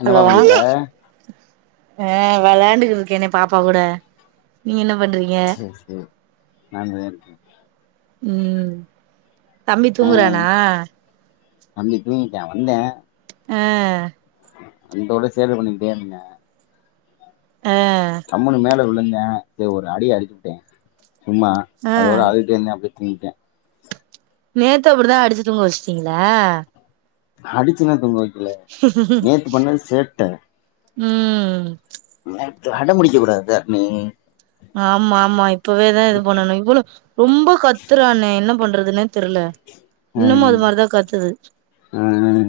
என்னப்பா ஹலோ பண்ற ஆ வெளையாண்டு இருக்கேனே பாப்பா கூட நீங்க என்ன பண்றீங் சேரி சேரி நன்றி நன்றி ம் தம்பி ஆ தூங்குறானா தம்பி தூங்கிட்டா வந்த ஆ வந்தோட சேட்ட பண்ணிடேருந்தா ஆ தம்முனு மேல விழுந்த சரி ஒரு அடி அடிச்சுட்டே சும்மா ஆ அதோட அழுதுகிட்டே இருந்த அப்டியே தூங்கிடா நேத்து அப்புடிதா அடிச்சு தூங்க வேச்சிட்டீங்ளா அடிச்சில்லா தூங்க வெக் ம் நேத்து அடம்புடிக்க கூடாது தரணி ஆமா ஆமா இப்பவேதா இது பண்ணணு இவ்ளோ ரொம்ப கத்துறானே என்ன பண்றதுனே தெரில இன்னமும் அது மாரிதா கத்துது ஆ ஆ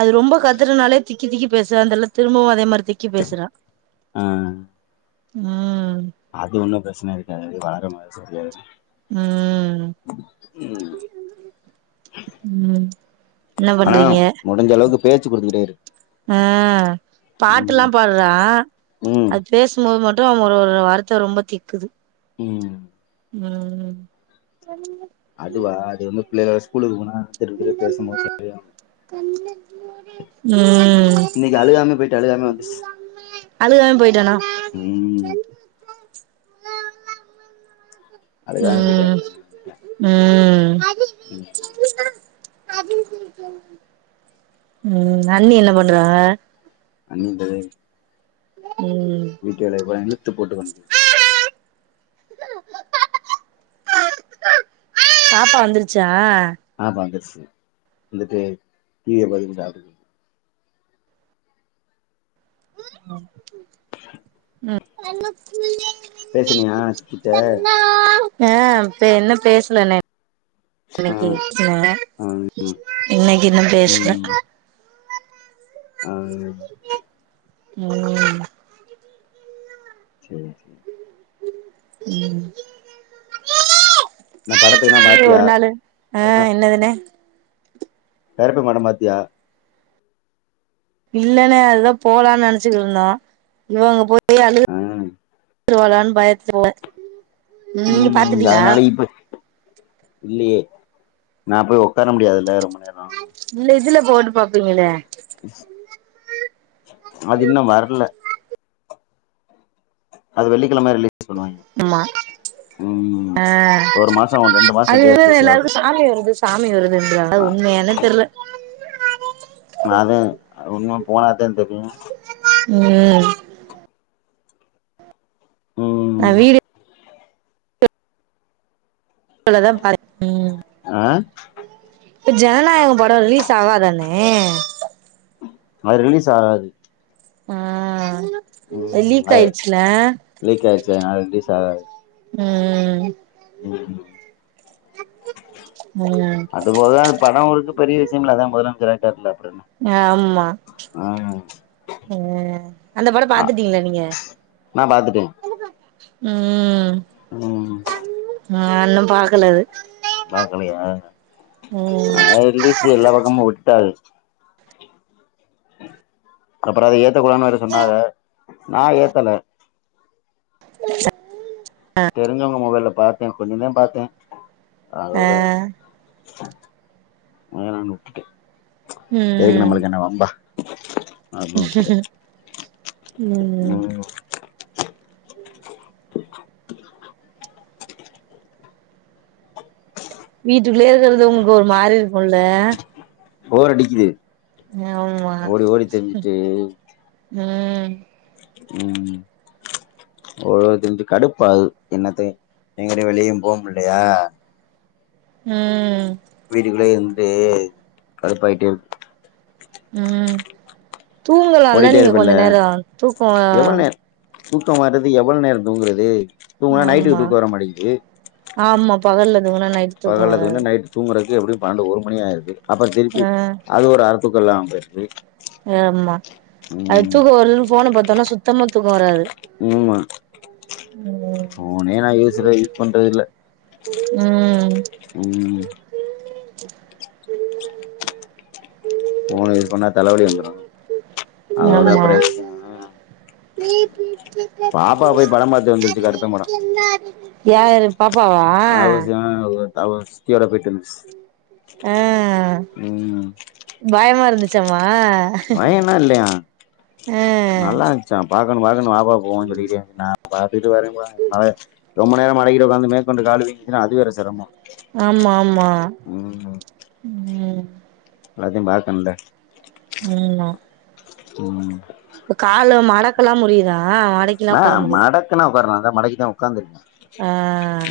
அது ரொம்ப கத்துறதுனாலே திக்கி திக்கி பேசுதான் தெர்ல திரும்பவு அதே மாரி திக்கி பேசுறா ஆ ம் அது ஒன்னு பிரச்சன இருக்காது அது வேற மாரி சரியாயிடு ம் ம் என்ன பண்றீங்க ழுடிஞ்ச அளவுக்கு பேச்சு குடுத்துக்கிட்டே இரு ஆ பாட்டுல்லா ம் பாட்றா ம் அது பேசும்போது மட்டு அம் ஒரு ஒரு வார்த்த ரொம்ப திக்குது ம் ம் ம் அதுவா அது வந்து பிள்ளைக ஸ்குலுக்கு போனா திரும்ப திரும்ப பேசும் போது சரியாயிடு ம் இன்னிக்கு அழுகாமே போயிட்டு அழுகாமே வந்துச்சு அழுகாம போயிட்டானா ம் அழுகாம போயிட்டு ம் அழுகாம வந்துட்டேன் ம் [inaudible] ஆஹ [inaudible] ம் அண்ணி என்ன பண்றாக அண்ணி து ம் வீட்டு வேலைய பூரா இழுத்து போட்டு பாப்பா வந்துருச்சா பாப்பா வந்துருச்சு வந்துட்டு டீவிய பாத்துட்டு சாப் ஹ ம் பேசுனியா [inaudible] கிட்ட ஆ இப்ப என்ன பேஸ்னனே ஆ அன்னைக்கு [inaudible] இன்னைக்கு இன்னு பேஸ்ல ம் ஆ ம் சரி ம் என்ன படத்துக்குலா இங்க பாத்தியா ஒரு நாளு ஆ என்னதுண கருப்பு படம் பாத்தியா இல்லண அதுதா போலான் நெனைச்சிட்டுந்தோ இவே அங்க போய் அழுது ஆ துருவாலான் பயத்துல நீங்க ம் பாத்துட்டீங்களா அதனால இப்ப இல்லையே நா போய் ஒக்கார முடியாதுல்ல ரொம்ப நேரோ இல்ல இதுல போட்டு பாப்பீங்களே அது இன்னு வர்ல அது வெள்ளிக் கெழம ரிலீஸ் பண்ணுவாங்க ஆமா அ ஒரு மாசோ ரெண்டு மாசோ அது சென்டு வந்து ரிலீஸ் ஆகு எல்லாருக்கு சாமி வருது சாமி வருதுன்றாங்க அது உண்மையானு தெர்ல நா தா அது இன்னு போனாதா தெரியு ம் நா ம் வீடி [inaudible] அ இப்ப ஜனநாயகம் படோ ரிலீஸ் ஆகாதாண்ணே அது ரிலீஸ் ஆகாது ஆ அது லீக் ஆயிட்ச்சுல லீக் ஆயிடுச்சு அது ரிலீஸ் ஆகாது ம் ம் ம் அது போத படோ ஓட்றது பெரிய விஷயம்ல அதா முதலமைச்சராயிட்டாருல்ல அ ஆமா அ அந்த படோ ஆ பாத்துட்டிங்ளா நீங்க நா பாத்துட்டே. ம். ம். நா இன்னும் பாக்கல அது. பாக்கலையா ம் அ ரிலீசு எல்லா பக்கமு விட்டுட்டாக. அப்புறோ அத ஏத்தக்கூடாதுன்னு வேற சொன்னாக நா ஏத்தல. ச தெரிஞ்சவங்க மொபைல்ல பாத்தே கொஞ்சதா பாத்தே ஆ அதோட அத நானு உட்டுட்டே எதுக்கு நம்முளுக்கு என்ன வம்பா. அப்படின்னு ம் ம். ம் வீட்டுக்குள்ளயே இருக்கறது உங்குளுக்கு ஒரு மாரிருக்குல்ல. போரடிக்குது. ஆமா ஓடி ஓடி திரிஞ்சுட்டு ம். ம். [unintelligible] தின்ட்டு கடுப்பாகுது என்னத்த எங்கிட்டியு வெளியும் போமுல்லையா ம் ம். வீட்டுகுள்ளயே இருந்துட்டு கடுப்பாய்ட்டேருக்கு. ம் தூங்கலால்ல ஓடிட்டே நீங்க கொஞ்ச நேரோ தூக்கோ அ தூக்கோ வரேது எவள் நேரோ தூங்கறது தூங்குனா நைட்டுக்கு ஆமா தூக்க வர மாட்டிக்கிது. ஆமா பகல்ல தூங்குனா நைட்டு தூக்கோ வராது. தூங்குறக்கு எப்பிடியு பன்னென்டு ஒரு மணி ஆயிருது அப்புற திருப்பி ஆ அது ஒரு அரத்தூக்க இல்லாம போயிர்து. ஆம்மா அது தூக்கோ வருதுனு ஃபோன பாத்தன்னா சுத்தமா தூக்கோ வராது. ம்மா ம் ஃபோனே நா யூசர யூஸ் பண்றதில்ல. ம். ம். ஃபோன யூஸ் பண்ணா தலவலி வந்துரு அதோட ஆமா அப்பற [inaudible] படம் பாத்து வந்துருச்சு கருப்பன் படம் யாரு பாப்பாவா? அவவ் சித்தியோட போய்ட்டு வந்ச்சு ஆ ம். பயமா இருந்துச்சாமா? பயல்லா இல்லையா ஆ நல்லா ச்சா பாக்கணு பாக்கணு வாப்பா போவோன் சொல்லிகிட்டே இந்துச்சு நா பாத்துகிட்டு வரேம்பா இதுகுமேல ரொம்ப நேரோ மடக்கிட்டு ஒக்காந்து மேக்கொண்டு காலு வீங்குச்சுனா அதுவேற சிரமோ. ஆமா ஆமா ம். எல்லாத்தியு பாக்குண்ல. ம்மா. ம். இப்ப காலு மடக்கல்லாம் முடியிதா? ஆ மடக்கலா உக்கார்லா அதா மடக்கிதா உக்காந்துருக்கே. ஆ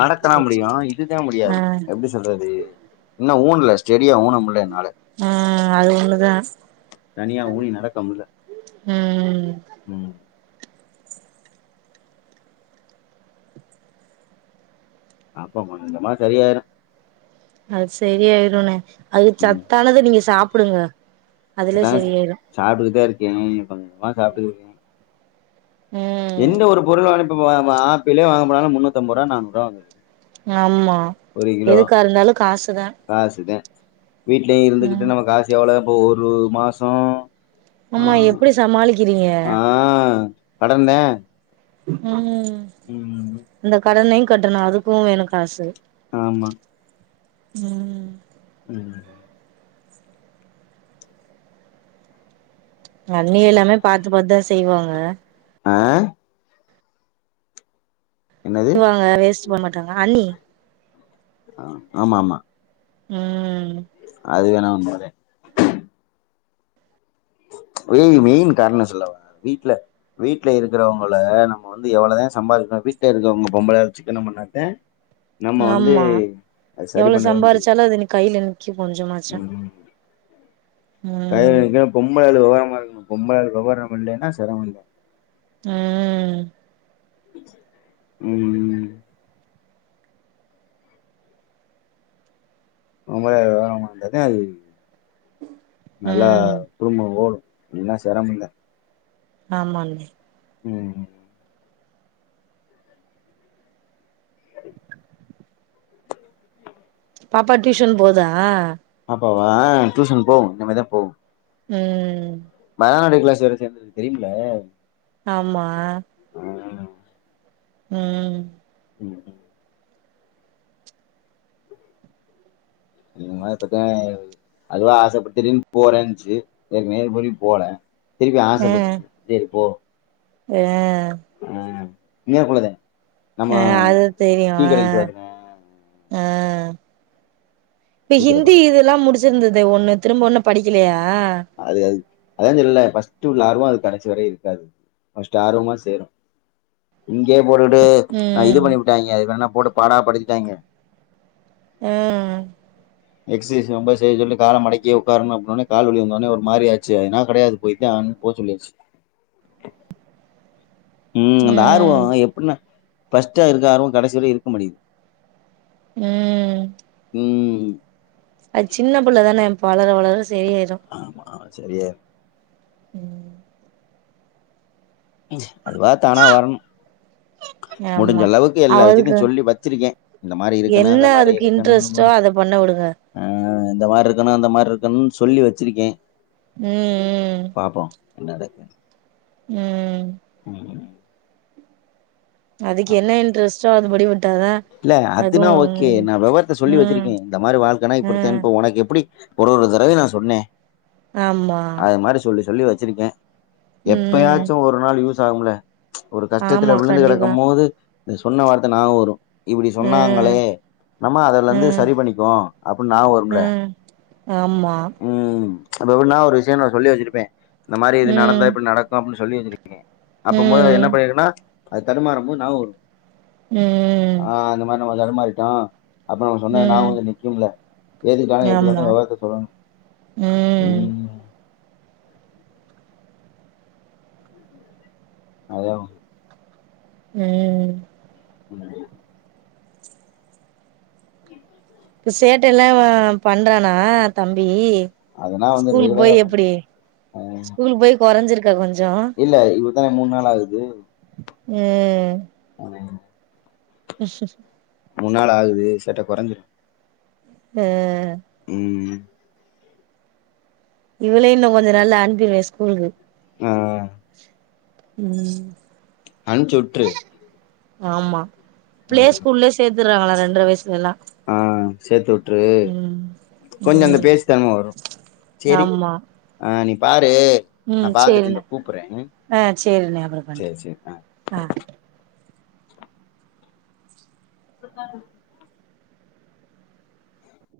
மடக்கலா சேரி முடியு சேரி இதுதா ஆ முடியாது எப்டி ஸ் சொல்றது இன்னு ஊன்ல ஸ்டெடியா ஊனமுல்ல என்னால. அ அது ஒன்னுதா தனியா ஊனி நடக்க முடில ம். ம். அப்ப கொஞ்சமா சரியாயிரு. அது சரியாயிறுனு அது ம் சத்தானது நீங்க சாப்டுங்க அதுலயே சரியாயிறு சாப்டுட்டுதா இருக்கே கொஞ்ச கொஞ்சமா சாப்டுட்ருக்கே ம் எந்த ஒரு பொருளு வாங்க இப்ப வ வ ஆப்பிளே வாங்க போனாலு முன்னூத்தம்பருவா நானூறுவா வந்துரு ஆமா எதுக்கா இருந்தாலு காசுதா காசுது வீட்லயு ம் இருந்துகிட்டு நம்ம காசு எவளோ இப்போ ஒரு மாஷோ ஆமா எப்டி சமாளிக்கிறீங்க கடன்தே ம் இந்த கடனையு கட்டணு அதுக்கு வேணு காசு ஆமா ம் ம் அண்ணி எல்லாமே பாத்து பாத்தா செய்வாங்க ஆ என்னது அவுங்க வேஸ்ட் பண்ண மாட்டாங்க அண்ணி ஆ ஆமா ஆமா ம் அது வேணா உண்மதே வெய் மெயின் காரணோ சொல்லவா வீட்ல வீட்ல இருக்கறவங்கள நம்ம வந்து எவ்வளோதே சம்பாறிக்கணு வீட்டுல இருக்கவங்க பொம்பளையாலு சிக்கனொ பண்ணாத்தே நம்ம வந்து ஆமா அது சரி எவ்ளோ பண்ணவே முடியு சம்பாரிச்சாலு அது கையில நிக்கு கொஞ்சமாச்சு ம் கயரு ம் விறிகுற பொம்பளையாலு வெவரமா இருக்கணு பொம்பளையாலு வெவரம் இல்லேனா செரமந்தே ம் ம் பொம்பளையாலு வெவரமா இருந்தாதே அது நல்லா ம் குடும்போ ஓடு இல்லனா செரமந்தே ஆமாங்ணே ம் பாப்பா டியூஷன் போதா பாப்பாவா அ டியூஷன் போகு இனிமே தா போகு ம் பயாநாடு க்ளாஸ் வேற சேந்துருக்கு தெரியும்ல ஆமா அ ம் ம் இந்த மாதிரி இப்பத்தே அதுவா ஆசப்பட்டு திரும்பி போறேன்ச்சு ஏற்க் மேல்படி போல திருப்பி அ ஆசப்பட்டுச்சு சேரி போ அ அ இங்ன குள்ளதே ஆ அது தெரியு ஆ பக்கத்துல ஆ இப்ப டீ கட ஹிந்தி பக்கத்துல இது லா முடுச்சிருந்ததே ஒண்ணு திரும்ப ஒண்ணு படிக்கலையா அது அது அதான் சொல்லன்ல ஃபஸ்ட் உள்ள ஆர்வோ அது கடைசி வரையு இருக்காது ஃபஸ்ட்டு ஆர்வமா சேரு இங்கயே போட்டுட்டு நா இது ம் பண்ணி வுட்டாய்ங்க அது என்னனா போட்டு பாடா படுத்திட்டாய்ங்க ஆ எக்சைஸ் ரொம்ப செய்ய சொல்லி கால மடக்கியே உட்காரணு அப்படின்னொன்னே கால் வலி வந்துட்டு உடனே ஒரு மாறி ஆச்சு அது எல்லா கெடையாது போய் தான் ஆகணு போக சொல்லியாச்சு ம் அந்த ஆர்வோ எப்படின்னா பர்ஸ்ட்டா இருக்க ஆர்வோ கடைசிவர இருக்க மாட்டிக்குது ஆ ம் அது சின்ன பிள்ளைதானே வளர வளர சரியாயிரு ஆமா ஆ சரியாயிரு ம் ச்சி அதுவா தானா வரணு முடிஞ்ச ஆமா அளவுக்கு எல்லா அவளுக்கு விஷயத்தையு சொல்லி வச்சிருக்கே இந்த மாதிரி இருக்கணு என்ன அந்த மாதிரி அதுக்கு இன்ட்ரெஸ்ட்டோ இருக்கணு அத பண்ண விடுங்க ஆ இந்த மாரி இருக்கணு அ அந்த மாரி இருக்கணுனு சொல்லி வச்சிருக்கே ம் பாப்போ என்ன நடக் ம் ம் அதுக்கு என்ன இன்ட்ரெஸ்ட்டோ அது படி விட்டாதா இல்ல அதுவு அதுனா ஓக்கே நா வெவரத்த சொல்லி ம் வச்சுருக்கே இந்த மாரி வாழ்க்கனா இப்படித்தே ம் இப்ப ஒனக்கு எப்படி ஒரொரு தடவயு நா சொன்னே ஆமா அது மாரி சொல்லி சொல்லி வச்சிருக்கே ம் எப்பயாச்சு ஒரு நாள் யூஸ் ஆகும்ல ம்ச் ஒரு ஆமா கஷ்டத்துல விழுந்து கண்டிப்பா கெடக்கும் மோது சொன்ன வார்த்த நாபகோ வரு இப்படி ம் சொன்னாங்களே நம்ம அதுல இருந்து ம் சரி பண்ணிக்குவோம் அப்படின்னு நியாபகோ வருல ம் ஆமா ம் ம்ச் இப்ப எப்பட்னா ஒரு விஷயோ நா சொல்லி வச்சுருப்பே இந்த மாரி இது ம் நடந்தா இப்டி நடக்கு அப்டின்னு சொல்லி வச்சிருக்கே அப்ப மோது அது என்ன ம் பண்ணிருக்குனா அது தடுமாறு மோது நியாபகோ வரு ஆ ஆ இந்த மாரி நம்ம தடுமாறிட்டோ அப்புறோ நா சொன்னா ம் நியாபகோ நிக்கும்ல எது வேனா எது ஆமா வேனு வெவரத்த சொல்லணு ம் அதா ம் ம் சேட்டை எல்லா ஆ பண்றானா தம்பி அதெல்லாம் வந்து ஸ்கூலுக்கு ரெகுலரா போய் எப்படி பண்றேன் அ ஸ்கூலுக்கு போய் கொறைஞ்சிருக்கா கொஞ்சோ இல்ல இப்ப தனே மூணு நாள் ஆகுது ஆ உம் முணு நாள் ஆகுது சேட்ட கொறஞ்சுரு ஆ ம் இவளயு இன்னு கொஞ்சு நாள்ல அனுப்பிருவே ஸ்கூலுக்கு ஆ ம் அனுப்ச்சுட்டுரு ஆமா பிலே ஸ்கூல்ல சேத்தறாங்களா ரெண்டர வயசுலலா ஆ சேத்து உட்டுரு கொஞ்சோ அந்த ம் பேச்சு தெறம வரு சேரி ஆமா ஆ நீ பாரு ம் நான் பாத்துட்டு சேரிண்ண இந்த கூப்புட்றேன் ம் ஆ சேரிண்ண அப்றோ பண்ற சேரி சேரி ஆ ஆ [unintelligible]